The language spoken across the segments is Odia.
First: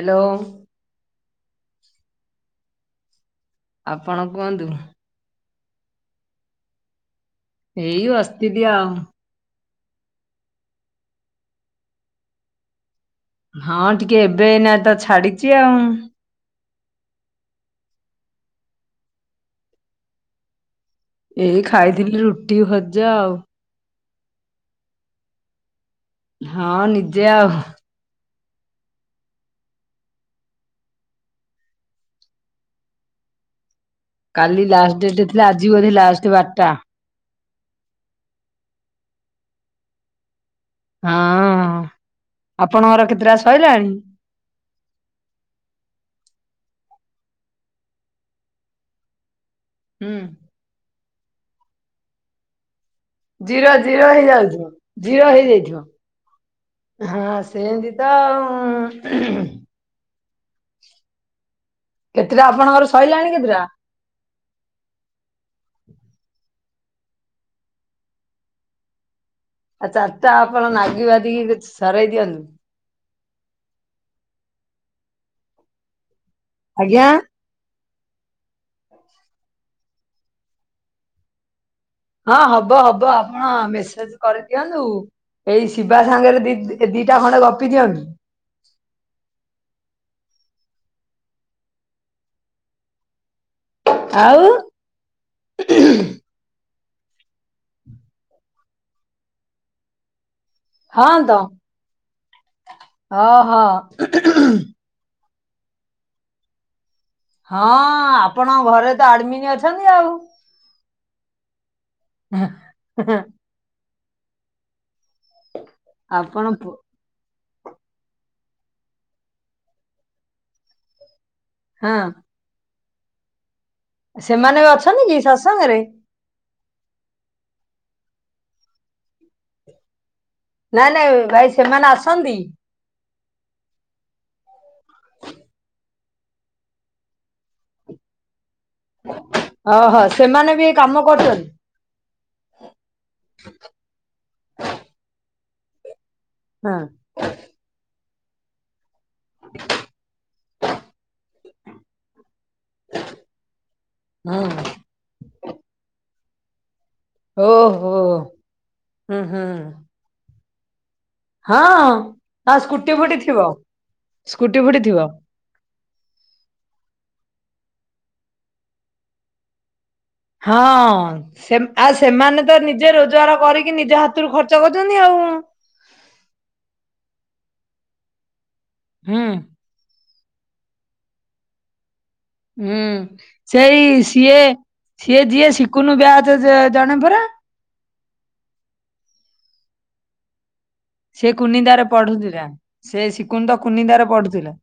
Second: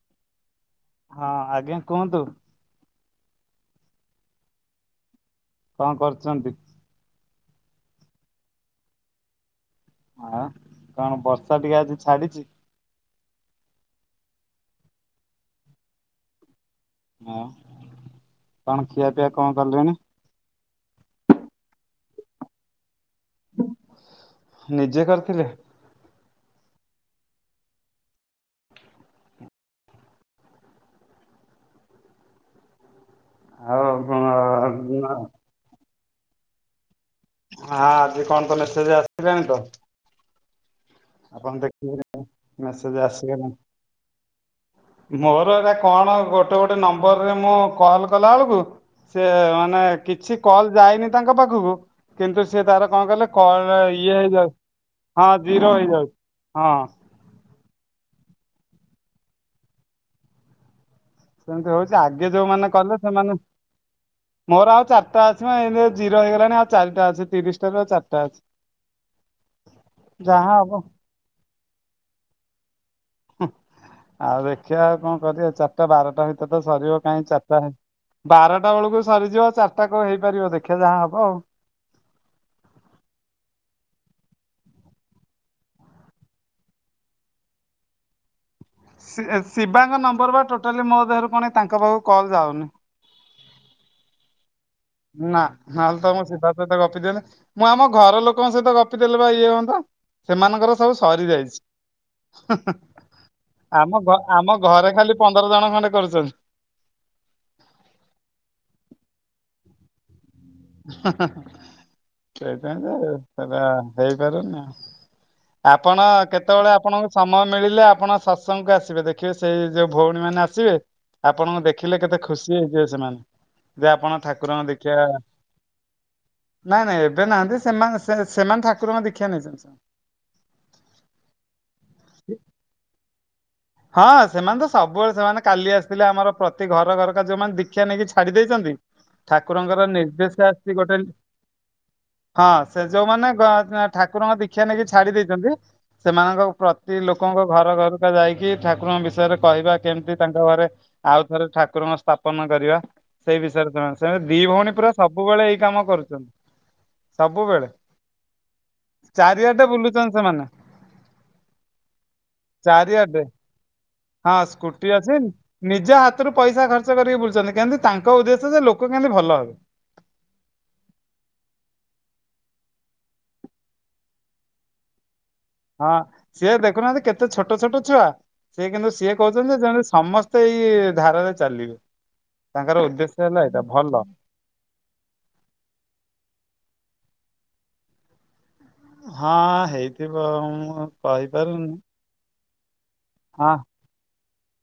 ହାଲୋ? ହଁ ଆଜ୍ଞା କୁହନ୍ତୁ। ଆପଣ କୁହନ୍ତୁ। କଣ କରଚନ୍ତି? ଏଇ ବସଥିଲି ଆଉ। ଆଉ କଣ ବର୍ଷା ଟିକେ ଆଜି ଛାଡିଚି? ହଁ ଟିକେ ଏବେ ନାଇ ତ ଛାଡିଚି ଆଉ। ହଁ କଣ ଖିଆପିଆ କଣ କଲେଣି? ଏଇ ଖାଇଥିଲି ରୁଟି ଭଜା ଆଉ। ନିଜେ କରିଥିଲେ? ହଁ ନିଜେ ଆଉ। ଆଉ କ କାଲି ଲାଷ୍ଟ ଡେଟ୍ ଥିଲା ଆଜିିବୋଧେ ଲାଷ୍ଟ ବାରଟା। ହାଁ ଆଜି କଣ ତ ମେସେଜେ ଆସିିଲାଣି ତ। ଆପଣ ହଁ ଦେଖିବେ ଯେଉଁ ମେସେଜ ଆପଣଙ୍କର କେତେଟା ଆସିଗଲାଣି। ସଇଲାଣି? ମୋର ଏରା କଣ ଗୋଟେ ଗୋଟେ ନମ୍ବରରେ ମୁଁ କଲ କଲା ବେଳକୁ ସେ ମାନେ ହୁଁ କିଛି କଲ ଯାଇନି ତାଙ୍କ ପାଖକୁ କିନ୍ତୁ ସେ ତାର କଣ କହିଲେ ଜିରୋ କଲରା ଜିରୋ ଇଏ ହେଇଯାଉ ହେଇଯାଉଥିବ ହଁ ଜିରୋ ହେଇଯାଇଥିବ। ହେଇଯାଉଚି ହଁ। ହଁ ସେମତି ତ ଆଉ ସେମତି ହୋଉଚି ଆଗେ କେତେଟା ଯୋଉମାନେ ଆପଣଙ୍କର କଲେ ସଇଲାଣି ସେମାନେ କେତେଟା? ମୋର ଆଉ ଚାରଟା ଅଛି ମ ଏମତି ଜିରୋ ହେଇଗଲାଣି ଆଉ ଚାରିଟା ଅଛି ତିରିଶଟାରୁ ଆଉ ଚାରିଟା ଅଛି। ଆଉ ଚାରିଟା ଯାହା ଆପଣ ହବ ନାଗି ପାତିକି କିଛି ସରେଇ ଦିଅନ୍ତୁ। ହୁଁ ଆଉ ଦେଖିବା ଆଉ କଣ କରିବେ ଚାରିଟା ବାରଟା ଭିତରେ ତ ସରିବ ଆଜ୍ଞା। କାଇଁ ଚାରିଟା ହେ ବାରଟା ବେଳୁକୁ ସରିଯିବ ଚାରିଟା କୋଉ ହେଇପାରିବ ଦେଖିବା ଯାହା ହବ ଆଉ। ହଁ ହବ ହବ ଆପଣ ମେସେଜ କରିଦିଅନ୍ତୁ। ଏଇ ଶିବା ସାଙ୍ଗରେ ଦି ଦି ଏ ଦିଟା ଖଣ୍ଡେ ଗପି ଦିଅନ୍ତୁ। ଶି ଶିବାଙ୍କ ନମ୍ବର ପା ଟୋଟାଲି ମୋ ଦେହରୁ ପୁଣି ତାଙ୍କ ପାଖକୁ କଲ୍ ଯାଉନି। ଆଉ। ନା ନହେଲେ ତ ମୁଁ ଶିବା ସହିତ ଗପି ଦିଅନ୍ତି ମୁଁ ଆମ ଘର ଲୋକଙ୍କ ସହିତ ଗପି ଦେଲେ ପା ଇଏ ହୁଅନ୍ତା ସେମାନଙ୍କର ସବୁ ହଁ ସରି ତ ଯାଇଛି ହୁଁ ହୁଁ ହୁଁ ଓହୋ ଆମ ଘ ଆମ ଘରେ ଖାଲି ପନ୍ଦର ଜଣ ଖଣ୍ଡେ କରୁଚନ୍ତି। ହଁ ଆପଣଙ୍କ ଘରେ ତ ଆଡମିନି ଅଛନ୍ତି ଆଉ। ହୁଁ ହୁଁ ହୁଁ ସେଇଥି ପାଇଁ ତ ଆଉ ସେଟା ହେଇପାରୁନି ଆଉ। ଆପଣ କେତେବେଳେ ଆପଣଙ୍କୁ ସମୟ ମିଳିଲେ ଆପଣ ସତସଙ୍ଗକୁ ଆସିବେ ଦେଖିବେ ସେଇ ଯୋଉ ଭୋଉଣୀ ମାନେ ଆସିବେ ଆପଣଙ୍କୁ ହଁ ଦେଖିଲେ କେତେ ଖୁସି ହେଇଯିବେ ସେମାନେ ଯେ ଆପଣ ଠାକୁରଙ୍କ ଦୀକ୍ଷା ସାଙ୍ଗରେ ନାଇଁ ନାଇଁ ଏବେ ନାହାନ୍ତି ସେମା ସେ ସେମାନେ ଠାକୁରଙ୍କ ଦୀକ୍ଷା ନେଇଛନ୍ତି ସେମାନ। ନାଇଁ ନାଇଁ ଭାଇ ସେମାନେ ଆସନ୍ତି? ହଁ ସେମାନେ ତ ସବୁବେଳେ ସେମାନେ କାଲି ଆସିଥିଲେ ଆମର ପ୍ରତି ଘର ଘରକା ଯୋଉମାନେ ଦୀକ୍ଷା ନେଇକି ଛାଡି ଦେଇଚନ୍ତି ଠାକୁରଙ୍କର ଓହୋ ନିର୍ଦ୍ଦେଶ ସେମାନେ ବି ଏଇ ଆସିଛି କାମ ଗୋଟେ ଲ୍ କରୁଛନ୍ତି। ହଁ, ସେ ଯୋଉଁ ମାନେ ଗ-ଠାକୁରଙ୍କ ଦୀ କ୍ଷା ନେଇକି ଛାଡି ଦେଇଛନ୍ତି। ସେମାନଙ୍କ ହଁ ପ୍ରତି ଲୋକଙ୍କ ଘର ଘରକା ଯାଇକି, ଠାକୁରଙ୍କ ବିଷ୍ ଷୟରେ କହିବା। କେମିତି ତାଙ୍କ ଘରେ ଆଉ ଥରେ, ଠାକୁରଙ୍କ ସ୍ଥାପନ କରିବା ସେଇ ବିଷୟରେ ତମେ। ସେ ଦି ହୁଁ ଭଉଣୀ ପୁରା ସବୁବେଳେ ଏଇ କାମ କରୁଛନ୍ତି। ସବୁବେଳେ, ଓହୋ ହୁଁ ହୁଁ ଚାରିଆଡ଼େ ବୁଲୁଚନ୍ତି ସେମାନେ। ହଁ, ଆଉ ସ୍କୁଟି ଫୁଟି ଚାରିଆଡେ ଥିବ? ହଁ, ଫୁଟି ସ୍କୁଟି ଥିବ। ଅଛି। ନିଜ ହାତରୁ ପଇସା ଖର୍ଚ୍ଚ କରିକି ବୁଲୁଛନ୍ତି। କେମତି ତାଙ୍କ ଉଦ୍ଦେଶ୍ୟ ଯେ ଲୋକ କେମିତି ଭଲ ହେବେ? ହଁ। ସେମ୍ ଆ-ସେମାନେ ତ ନିଜେ ରୋଜଗାର କରିକି ନିଜେ ହାତରୁ ଖର୍ଚ୍ଚ କରୁଚନି ଆଉ। ହଁ, ସିଏ ଦେଖୁନାହାଁନ୍ତି, କେତେ ଛୋଟ ଛୋଟ ଛୁଆ। ସେ କିନ୍ତୁ ସିଏ ହୁଁ। କହୁଛନ୍ତି, ଯେ ଯେମତି ସମସ୍ତେ ତ ଏଇ ଧାରାରେ ଚାଲିବେ। ହୁଁ, ତାଙ୍କର ଉଦ୍ଦେଶ୍ୟ ହେଲା ଏଇଟା ସେଇ ଭଲ। ସିଏ, ସିଏ ଯିଏ ସିକୁନୁ ବ୍ୟାଚ୍ ଜଣେ ପରା! ହଁ, ହେଇଥିବ ଉମ। ସେ କୁନିନ୍ଦାରେ ପଢୁଥିଲା। ସେ ସିକୁନ୍ ହଁ ତ କୁନିନ୍ଦାରେ ପଢୁଥିଲା।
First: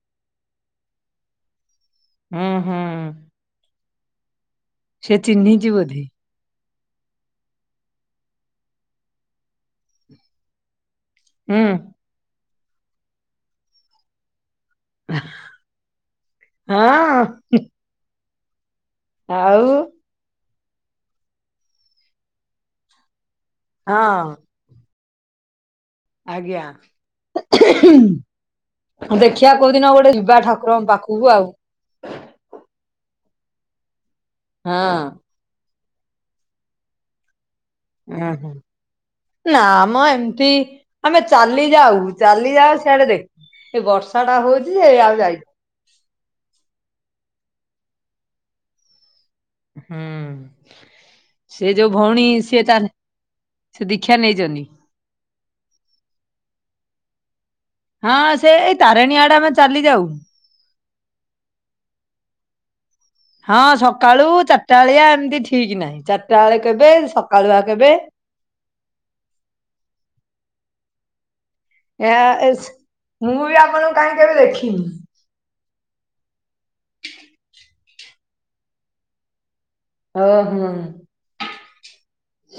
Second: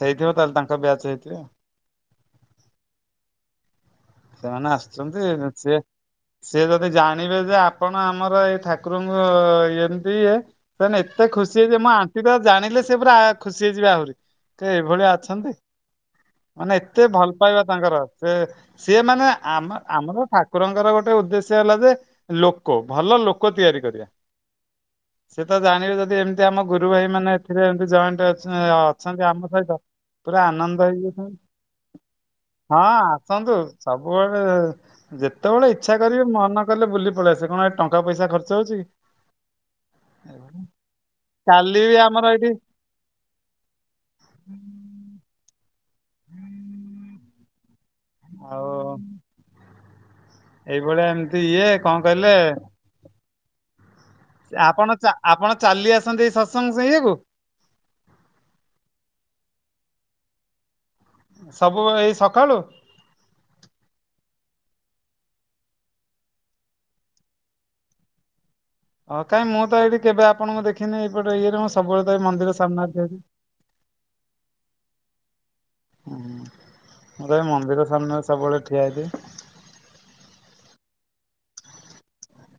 ହେଇଥିବ ତାହେଲେ, ତାଙ୍କ ବ୍ୟାଚ୍ ହେଇଥିବ। ହୁଁ ହୁଁ। ସେମାନେ ସେ ଆସୁଚନ୍ତି, ଚିହ୍ନିଛି ସିଏ ବୋଧେ ସିଏ ଯଦି ଜାଣିବେ ଯେ, ଆପଣ ଆମର ଏଇ ଠାକୁରଙ୍କୁ ଏମିତି ଇଏ ସେ ମାନେ ଏତେ ଖୁସି ହୁଁ। ହେଇଯିବେ, ମୋ ଆଣ୍ଟି ତ ଜାଣିଲେ, ସେ ପୁରା ଖୁସି ହେଇଯିବେ ଆହୁରି। ସେ ଏଇଭଳିଆ ଅଛନ୍ତି। ମାନେ ହଁ ଏତେ ଭଲ ପାଇବା ତାଙ୍କର। ସେ ସିଏ ମାନେ ଆଉ ଆମ ଆମର ଠାକୁରଙ୍କର ଗୋଟେ ଉଦ୍ଦେଶ୍ୟ ହେଲା ଯେ, ଲୋକ ଭଲ ଲୋ ଲୋକ ତିଆରି କରିବା। ହଁ ସେ ତ ଜାଣିରେ ଯତ ଏମିତି ଆଜ୍ଞା। ଆମ ଗୁରୁ ଭାଇ ମାନେ ଏଥିରେ ଏମତି ଜଏଣ୍ଟ ଅଛ- ଅଛନ୍ତି ଆମ ସହିତ, ପୁରା ଆନନ୍ଦ ହେଇ କୁହୁ ଆଉ। ହଁ, ଆସନ୍ତୁ। ସବୁବେଳେ-ଏ ହଁ। ଯେତ୍ ଯେତେବେଳେ ଇଚ୍ଛା କରିବେ, ମନ କଲେ ବୁଲି ପଳେଇ ଆସିବେ। କଣ ଏ ଟଙ୍କା ପଇସା ହଁ। ଖର୍ଚ୍ଚ ହଉଚି କି? ନା ମ ଏମିତି, ଆମେ ଚାଲି କାଲି ବି ଯାଉ, ଆମର ଏଇଠି ଚାଲି ଯାଉ ସେ ଆଡେ ଦେଖ! ଏଇ ବର୍ଷା ଟା ହଉଚି ଯେ ଆଉ ଯାଇ ଆଉ ହୁଁ। ଏଇଭଳିଆ ଏମିତି ଇଏ, ସେ ଯୋଉ କଣ ଭଉଣୀ କହିଲେ ସିଏ ତା ସେ ଦୀକ୍ଷା ନେଇଚ ଆପଣ ଚା ଆପଣ ଚାଲି ଆସନ୍ତି, ଏ ସତ୍ସଙ୍ଗ ଶୁଇଆକୁ। ହଁ, ସେ ଏଇ ତାରିଣୀ ଆଡେ ଆମେ ଚାଲି ଯାଉ। ସବୁ ଏଇ ସକାଳୁ! ହଁ, ସକାଳୁ ଚାରିଟା ଆଳିଆ ଏମିତି ଠିକ୍ ନାହିଁ। ଚାରିଟା ଏଳେ କେବେ, ସକାଳୁଆ କେବେ? ହଁ, କାଇଁ ମୁଁ ତ ଏଇଠି କେବେ ଆପଣଙ୍କୁ ଦେଖିନି? ଏଇପଟେ ଇଏରେ ମୁଁ ସେ ଏଆ ଇସ୍ ମୁଁ, ବି ଆପଣଙ୍କୁ କାହିଁ କେବେ ଦେଖିନି? ହୁଁଁ, ମୁଁ ତ ଏଇ ମନ୍ଦିର ସାମ୍ନାରେ ସବୁବେଳେ ଠିଆ ହେଇଥାଏ। ଓ, ହଁ!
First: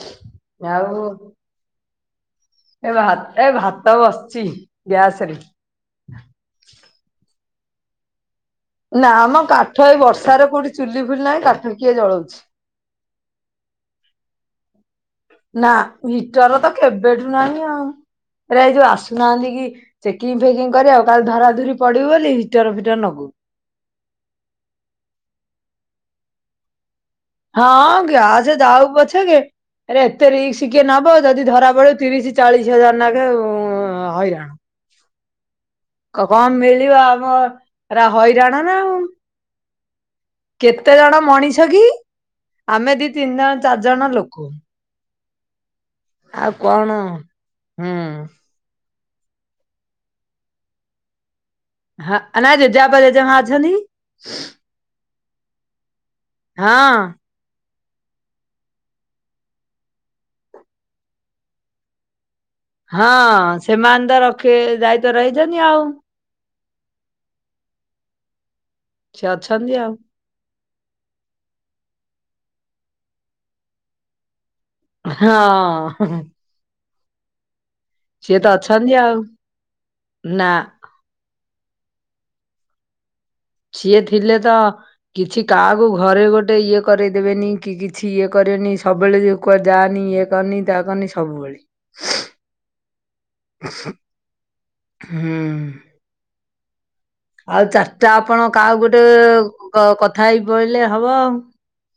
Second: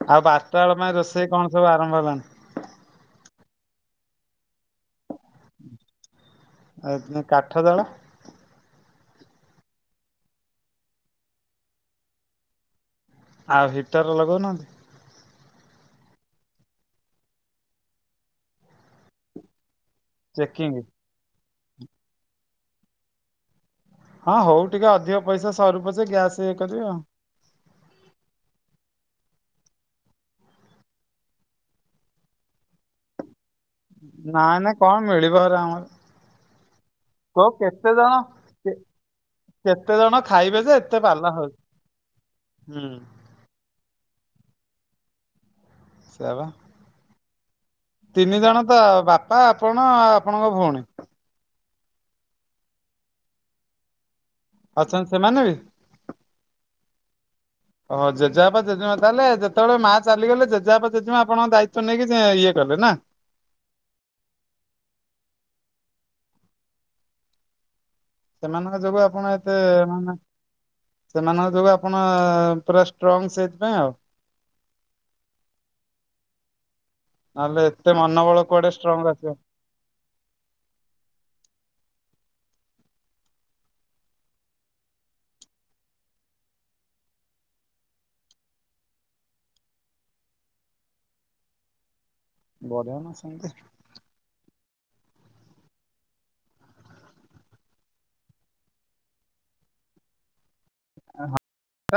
ଆଉ, ବାରଟା ବେଳ ପାଇଁ ରୋଷେଇ କଣ ସବୁ ଆରମ୍ଭ ହେଲାଣି? ଏ ଭା, ଏ ଭାତ ବସିଛି ଗ୍ୟାସ୍ ରେ। ଆ ଏ ଦିନ କାଠ ଜାଳ ନାଁ, ମ କାଠ ଏ ବର୍ଷାରେ କୋଉଠି ଚୁଲି ଫୁଲି ନାହିଁ, କାଠ କିଏ ଜଳଉଛି? ଆଉ ହିଟର ଲଗଉନାହାଁନ୍ତି? ନା ହିଟର ତ କେବେଠୁ ନାହିଁ ଆଉ। ଏରା ଏ ଯୋଉ ଆସୁନାହାଁନ୍ତି କି ଚେକିଙ୍ଗ ଚେକିଂ ଫେକିଂ କରିଆକୁ କାଳେ ଧରାଧୁରି ପଡିବୁ ବୋଲି ହିଟର ଫିଟର ନଗଉ ହଁ, ହଉ ଟିକେ ଅଧିକ ପଇସା ସରୁ ପଛେ ଗ୍ୟାସ୍ ଇଏ କରିବି ଆଉ। ହଁ, ଗ୍ୟାଛ ଯାଉ ପଛକେ ଆରେ ଏତେ ରିକ୍ସ କିଏ ନବ? ଯଦି ଧରା ପଡିବ ତିରିଶ ଚାଳିଶ ହଜାର ନାଖେ ଆଉ। ନାଇ ନାଇ କଣ ମିଳିବ ହେରା ଆମର? କ କ କଣ ମିଳିବ ଆମ କୋଉ କେତେ ରା ଜଣ ହଇରାଣ ନା କେ- ଆଉ। କେତେ ଜଣ ଖାଇବେ ଯେ ଏତେ କେତେ ଜଣ ପାଲା ହଉଛି ମଣିଷ କି? ହୁଁ ଆମେ ଦି ତିନି ଜଣ ଚାରି ଜଣ ଲୋକ। ସେୟା ବା। ଆଉ କଣ? ହୁଁ। ତିନି ଜଣ ତ ବାପା, ଆପଣ, ଆଉ ଆପଣଙ୍କ ଭଉଣୀ। ହଁ ଆ ନାଇ ଜେଜେ ବାପା ଜେଜେ ମାଆ ଅଛନ୍ତି। ଅଛନ୍ତି ସେମାନେ ବି? ହଁ। ଓହୋ ଜେଜେବାପା ଜେଜେ ମାଆ ତାହେଲେ ଯେତେବେଳେ ମା ଚାଲିଗଲେ ଜେଜେବାପା ଜେଜେ ମା ଆପଣଙ୍କ ଦାୟିତ୍ୱ ନେଇକି ଯେ ଇଏ। କଲେ ନା? ହଁ ସେମାନେ ତ ରଖି ଦାୟିତ୍ୱ ରେ ରହିଛନ୍ତି ଆଉ। ସେମାନଙ୍କ ଯୋଗୁ ସେ ଆପଣ ଏତେ ଅଛନ୍ତି ଆଉ ମାନେ ସେମାନଙ୍କ ଯୋଗୁ ଆପଣ ପୁରା ଷ୍ଟ୍ରଙ୍ଗ ସେଇଥିପାଇଁ ଆଉ। ହଁ, ହୁଁ ହୁଁ। ନହେଲେ ଏତେ ମନ ବଳ ତ କୁଆଡେ ଅଛନ୍ତି ଷ୍ଟ୍ରଙ୍ଗ ଆଉ ଆସିବ? ନା। ସିଏ ଥିଲେ ତ କିଛି କାହାକୁ ଘରେ ଗୋଟେ ଇଏ କରେଦେବେନି କି କିଛି ଇଏ କରିବେନି। ସବୁବେଳେ ଯ କୁଆ ଯାନି ଇଏ କରନି ତା କରନି ସବୁବେଳେ। ବଢିଆ ନା ସେମିତି। ଉଁହୁଁ ହୁଁ। ଆଉ ଚାର୍ଟା ଆପଣ କାଆକୁ ଗୋଟେ କ କଥା ହେଇ ପଳିଲେ ହବ ଆଉ।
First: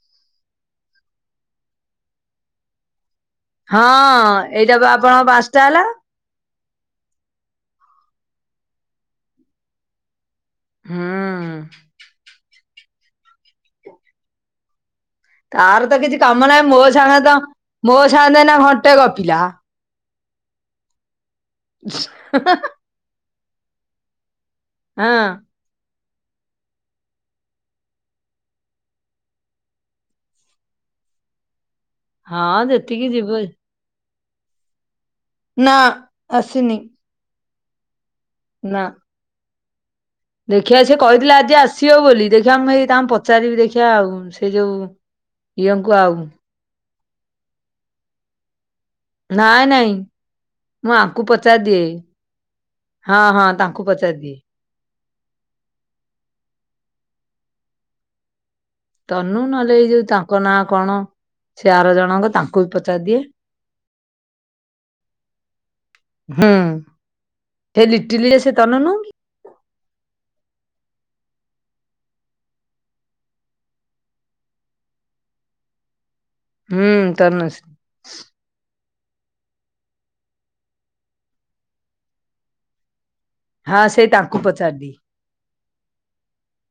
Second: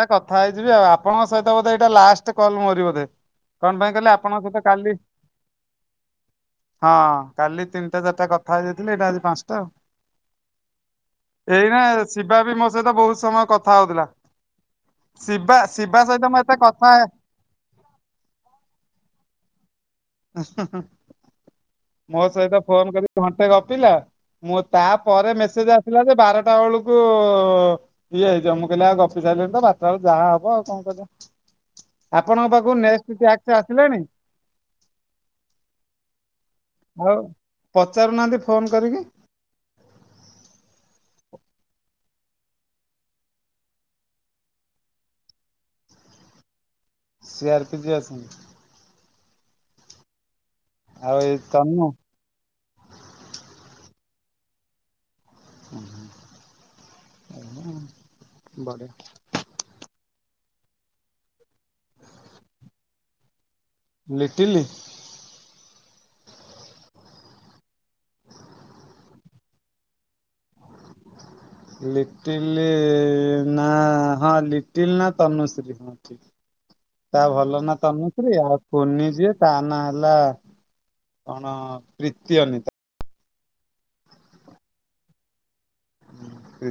ଏ କଥା ହେଇଯିବି ଆଉ, ଆପଣଙ୍କ ସହିତ ବୋଧେ ଏଇଟା ଲାଷ୍ଟ୍ କଲ୍ ମୋରି ବୋଧେ। କଣ ହଁ ପାଇଁ କହିଲେ ଆପଣଙ୍କ ସହିତ ଏଇଟା କାଲି ବା ଆପଣଙ୍କ ପାସ୍ଟା ହେଲା। ହଁ କାଲି ତିନିଟା ଚାରିଟା କଥା ହେଇ ଯାଇଥିଲେ ଏଇଟା ଆଜି ପାଞ୍ଚଟା ଆଉ। ହୁଁ। ଏଇନା ଶିବା ବି ମୋ ସହିତ ବହୁତ ସମୟ କଥା ହଉଥିଲା। ଶିବା ତାର ତ ଶିବା କିଛି ସହିତ ମୁଁ କାମ ଏତେ ନାହିଁ ମୋ କଥା ସାଙ୍ଗେ ତ ମୋ ସାଙ୍ଗେନା ଘଣ୍ଟେ ଗପିଲା। ଉଁ ହୁଁ, ମୋ ସହିତ ଫୋନ କରିକି ଘଣ୍ଟେ ଗପିଲା। ମୁଁ ହଁ। ତାପରେ ମେସେଜ ଆସିଲା ଯେ ବାରଟା ବେଳକୁ ଇଏ ହେଇଯିବ ମୁକିଲି ଆଉ ଗପି ସାରିଲଣି ତ ବାଟ ବେଳୁ ଯାହା ହବ ଆଉ କଣ କରିବା? ଆପଣଙ୍କ ହଁ ପାଖକୁ ଯେତିକି ନେକ୍ସଟ୍ ଯିବ ଟାସ୍କ ଆସିଲାଣି? ନାଁ ଆସିନି। ଆଉ ପଚାରୁନାଆନ୍ତି ଫୋନ୍ କରିକି। ଦେଖିଆ ସିଏ କହିଥିଲା ଆଜି ଆସିଅ ବୋଲି ଦେଖିଆ ମୁଁ ଏଇ ତାଙ୍କ ପଚାରିବି ଦେଖିଆ ଆଉ। ସେ ଯୋଉ ୟଙ୍କୁ ଆଉ। ସିଆର୍ପି ଯେ ଅଛନ୍ତି। ନାଏ ନାଇଁ ମୁଁ ଆଉ ଆଙ୍କୁ ଏଇ ପଚାର୍ ଦିଏ। ତନୁ ହଁ ହଁ ତାଙ୍କୁ ପଚାର୍ଦିଏ। ହୁଁ ଭଲ। ତନୁ ନଏଲେ ଏ ଯୋଉ ତାଙ୍କ ନାଁ କଣ? ସେ ଆର ଜଣଙ୍କ ତାଙ୍କୁ ବି ପଚାର୍ ଦିଏ। ଲିଟିଲି ହୁଁ ଏ ଲିଟ୍ଟିଲି ସେ ତନୁ ନୁହଁ କି? [inaudible] ଲିଟିଲି ନାଁ ହଁ ଲିଟିଲ୍ ନା ତନୁଶି ଦିଦି। ହୁଁ ତା ଭଲ ତନୁଶ୍ରୀ। ନା ତନୁ। ଇଏ କୁନି ଯିଏ ତା ନାଁ ଏଲା ଆଁ ପ୍ରୀତି ଅନୀତା। ହାଁ ସେ ତାଙ୍କୁ ପଚାର୍ନି। ପ୍ରି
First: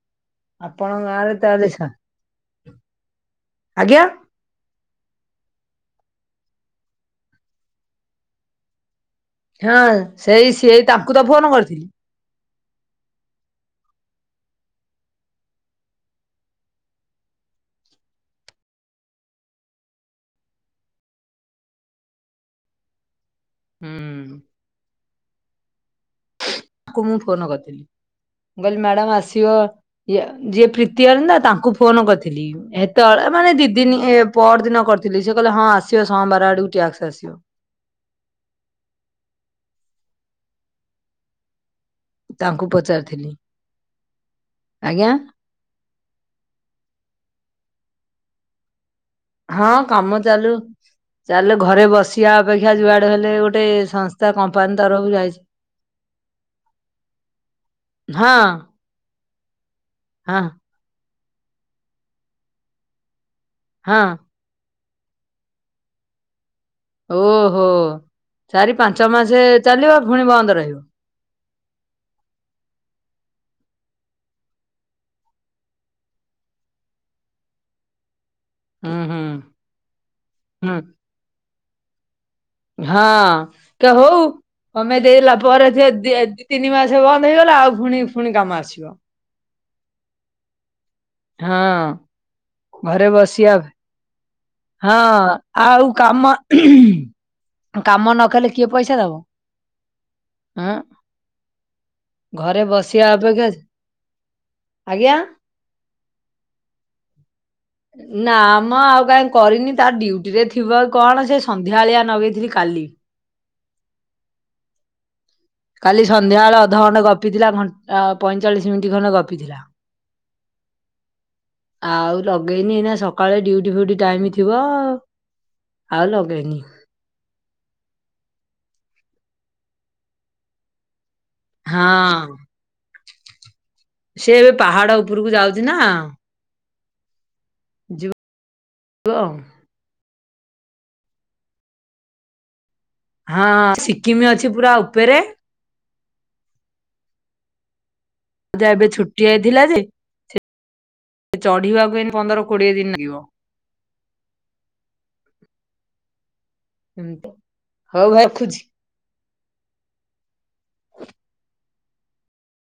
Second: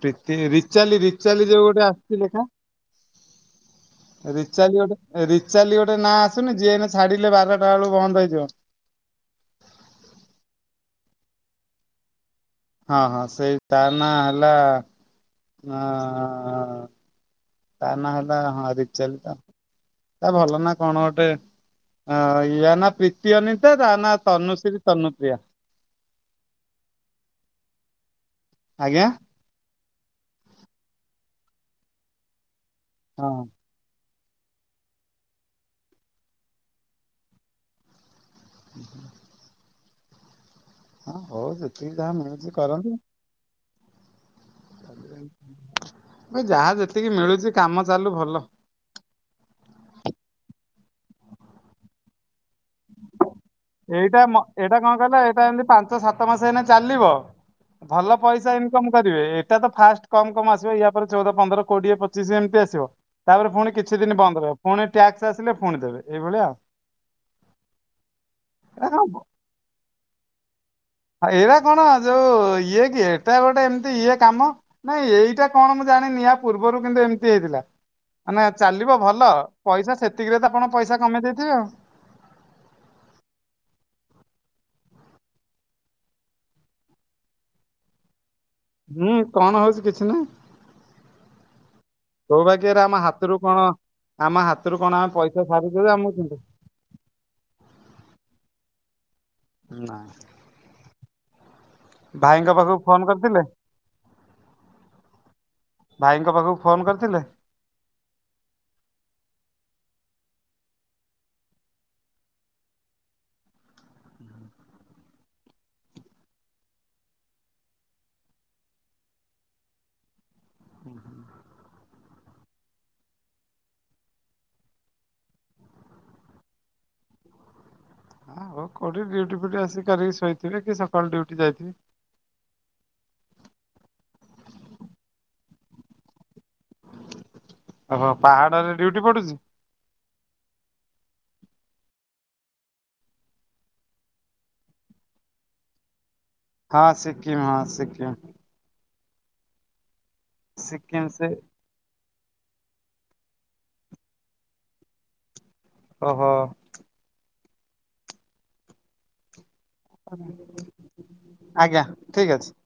ପ୍ରୀତ୍। ତି ରିଚାଲି ଆପଣଙ୍କ ଗାଁରେ ରିଚାଲି ଯୋଉ ତାହେଲେ ଗୋଟେ ଆସୁଛି ଲେଖା ଆଜ୍ଞା ରିଚାଲି ଗୋଟେ। ଏ ରିଚାଲି ଗୋଟେ ନାଁ ଆସୁନି ଯିଏ ଏଇନେ ଛାଡ଼ିଲେ ବାରଟା ବେଳୁ ବନ୍ଦ୍ ହେଇଯିବ। ହାଁ ସେଇ ସିଏ ତାଙ୍କୁ ତ ଫୋନ୍ କର୍ଥିଲି। ହଁ ହଁ ସେଇ ତା ନାଁ ହେଲା ଆଁ ତା ନାଁ ହେଲା ହଁ ରିଚାଲିତା। ତା ଭଲ ନାଁ କଣ ଗୋଟେ ଆ ୟା ନାଁ ପ୍ରୀତି ଅନି ୟା ତା ନା ହୁଁ। ତନୁଶ୍ରୀ ତନୁପ୍ରିୟା। ତାକୁ ମୁଁ ଫୋନ କରିଥିଲି, ମୁଁ କଇଲି ଆଜ୍ଞା ମ୍ୟାଡ଼ମ୍ ଆସି ଇଅ ଇଆ ଯିଏ ପ୍ରୀତି ଅନିତା ତାଙ୍କୁ ଫୋନ କର୍ଥିଲି ହେତେବଳେ ହଁ ମାନେ ଦିଦ୍ ଦିନି ଇଏ ପର୍ ଦିନ କର୍ଥିଲି ସିଏ କଇଲେ ହଁ ଆସିବ ସୋମବାର ଆଡ଼କୁ ଟ୍ୟାକ୍ସ ଆସିବ। ହୁଁ ହୁ। ହଁ ହଉ ଯେତିକି ଯାହା ମିଳୁଚି ତାଙ୍କୁ କରନ୍ତୁ। ପଚାରିଥିଲି ଆଜ୍ଞା। ଯେ ଯାହା ଯେତିକି ମିଳୁଚି କାମ ଚାଲୁ ଭଲ। ହାଁ କାମ ଚାଲୁ ଚାଲୁ ଘରେ ବସି ଟିଆ ଅପେକ୍ଷା ଯୁଆଡ଼େ ହେଲେ ଗୋଟେ ଏଇଟା ସଂସ୍ଥା ମ ଏଇଟା କମ୍ପାନୀ କଣ କହିଲ ତରଫରୁ ଏଇଟା ଆଇଚି। ଏମିତି ପାଞ୍ଚ ସାତ ମାସ ଏଇନା ଚାଲିବ। ଭଲ ପଇସା ଇନ୍କମ୍ କରିବେ, ଏଇଟା ତ ଫାଷ୍ଟ୍ କମ୍ ହଁ କମ୍ ଆସିବ ୟା ପରେ ଚଉଦ ପନ୍ଦ୍ର କୋଡ଼ିଏ ପଚିଶ୍ ଏମ୍ତି ଆସିବ, ତାପରେ ପୁଣି କିଛି ହଁ ଦିନ୍ ବନ୍ଦ୍ ରଇବ। ପୁଣି ଟ୍ୟାକ୍ସ୍ ଆସିଲେ ପୁଣି ଦେବେ ଏଇଭଳିଆ ଆଉ। ଓହୋ ଚାରି ଏରା କଣ ପାଞ୍ଚ ମାସେ ଚାଲିବ ପୁଣି ବନ୍ଦ ରହିବ। ଏଇଟା କଣ ଯୋଉ ଇଏ କି ଏଟା ଗୋଟେ ଏମିତି ଇଏ କାମ ନାଇଁ ଏଇଟା କଣ ମୁଁ ଜାଣିନି ଆ ପୂର୍ବରୁ କିନ୍ତୁ ଏମିତି ହେଇଥିଲା। ମାନେ ଚାଲିବ ହୁଁ ହୁଁ ଭଲ ପଇସା ସେତିକିରେ ତ ଆପଣ ହୁଁ ପଇସା କମେଇ ଦେଇଥିବେ ଆଉ। ହଁ କ ହଉ। କମେ ଦେଇଦଲା ପରେ ଯେ ଯେ ଦି ତିନି ମାସ ବନ୍ଦ ହେଇଗଲା ଆଉ ପୁଣି ଫୁଣି କାମ ଆସିବ। ହୁଁ କଣ ହଉଚି କିଛି ନାହିଁ। ହଁ କୌବାଗ୍ୟରେ ଆମ ଘରେ ହାତରୁ ବସିବା କଣ ଆମ ହାତ୍ ହଁ ଆଉ କାମ, କାମ ନକଲେ କିଏ ପଇସା ଦବ। ନାଁ। ଆ ଭାଇଙ୍କ ପାଖକୁ ଫୋନ୍ କର୍ଥିଲେ? ଅପେକ୍ଷା ଆଜ୍ଞା? ଭାଇଙ୍କ ପାଖକୁ ଫୋନ୍ କର୍ଥିଲେ? ନାଁ ଆମ ଆଉ କାଇଁ କରିନି ତା ଡ୍ୟୁଟି ରେ ଥିବ ଇ କଣ ସେ ସନ୍ଧ୍ୟାଆଳିଆ ନଗେଇଥିଲି କାଲି। କାଲି ସନ୍ଧ୍ୟାବେଳେ ଅଧଘଣ୍ଟେ ଗପି ଥିଲା, ଘନ୍ ପଇଁଚାଳିଶ୍ ମିନିଟ୍ ଖଣ୍ଡେ ଗପି ଥିଲା। ଆଉ ଲଗେଇନି ଏଇନେ ସକାଳେ ଡିଉଟି ଫ୍ୟୁଟି ଟାଇମ୍ ଥିବ ଆଉ ଲଗେଇନି। ହଁ ହଉ କରି ଡ୍ୟୁଟି ଫ୍ୟୁଟି ଆସିିକି କାରିକି ଶୋଇଥିବେ କି ସ କଣ ଡ୍ୟୁଟି ଯାଇ ହଁ ସେ ଏବେ ପାହାଡ ଉପରକୁ ଯାଉଚି ନା। ଓହୋ ଯିବ ପାହାଡରେ ଡ୍ୟୁଟି ଆଉ। ପଡୁଚି। ହଁ ସିକିମ ଅଛି ପୁରା ଉପେରେ। ହଁ ସିକିକିମ୍ ହଁ ସିକିକିମ୍। ଯା ଏବେ ଛୁଟି ହେଇଥିଲା ଯେ ସେ ଚଢିବାକୁ ଏବେ ପନ୍ଦର କୋଡିଏ ଦିନ ଲାଗିବ। ଓହୋ। ଏମତି ହଉ ରଖୁଚି। ଆଜ୍ଞା ଠିକ ଅଛି।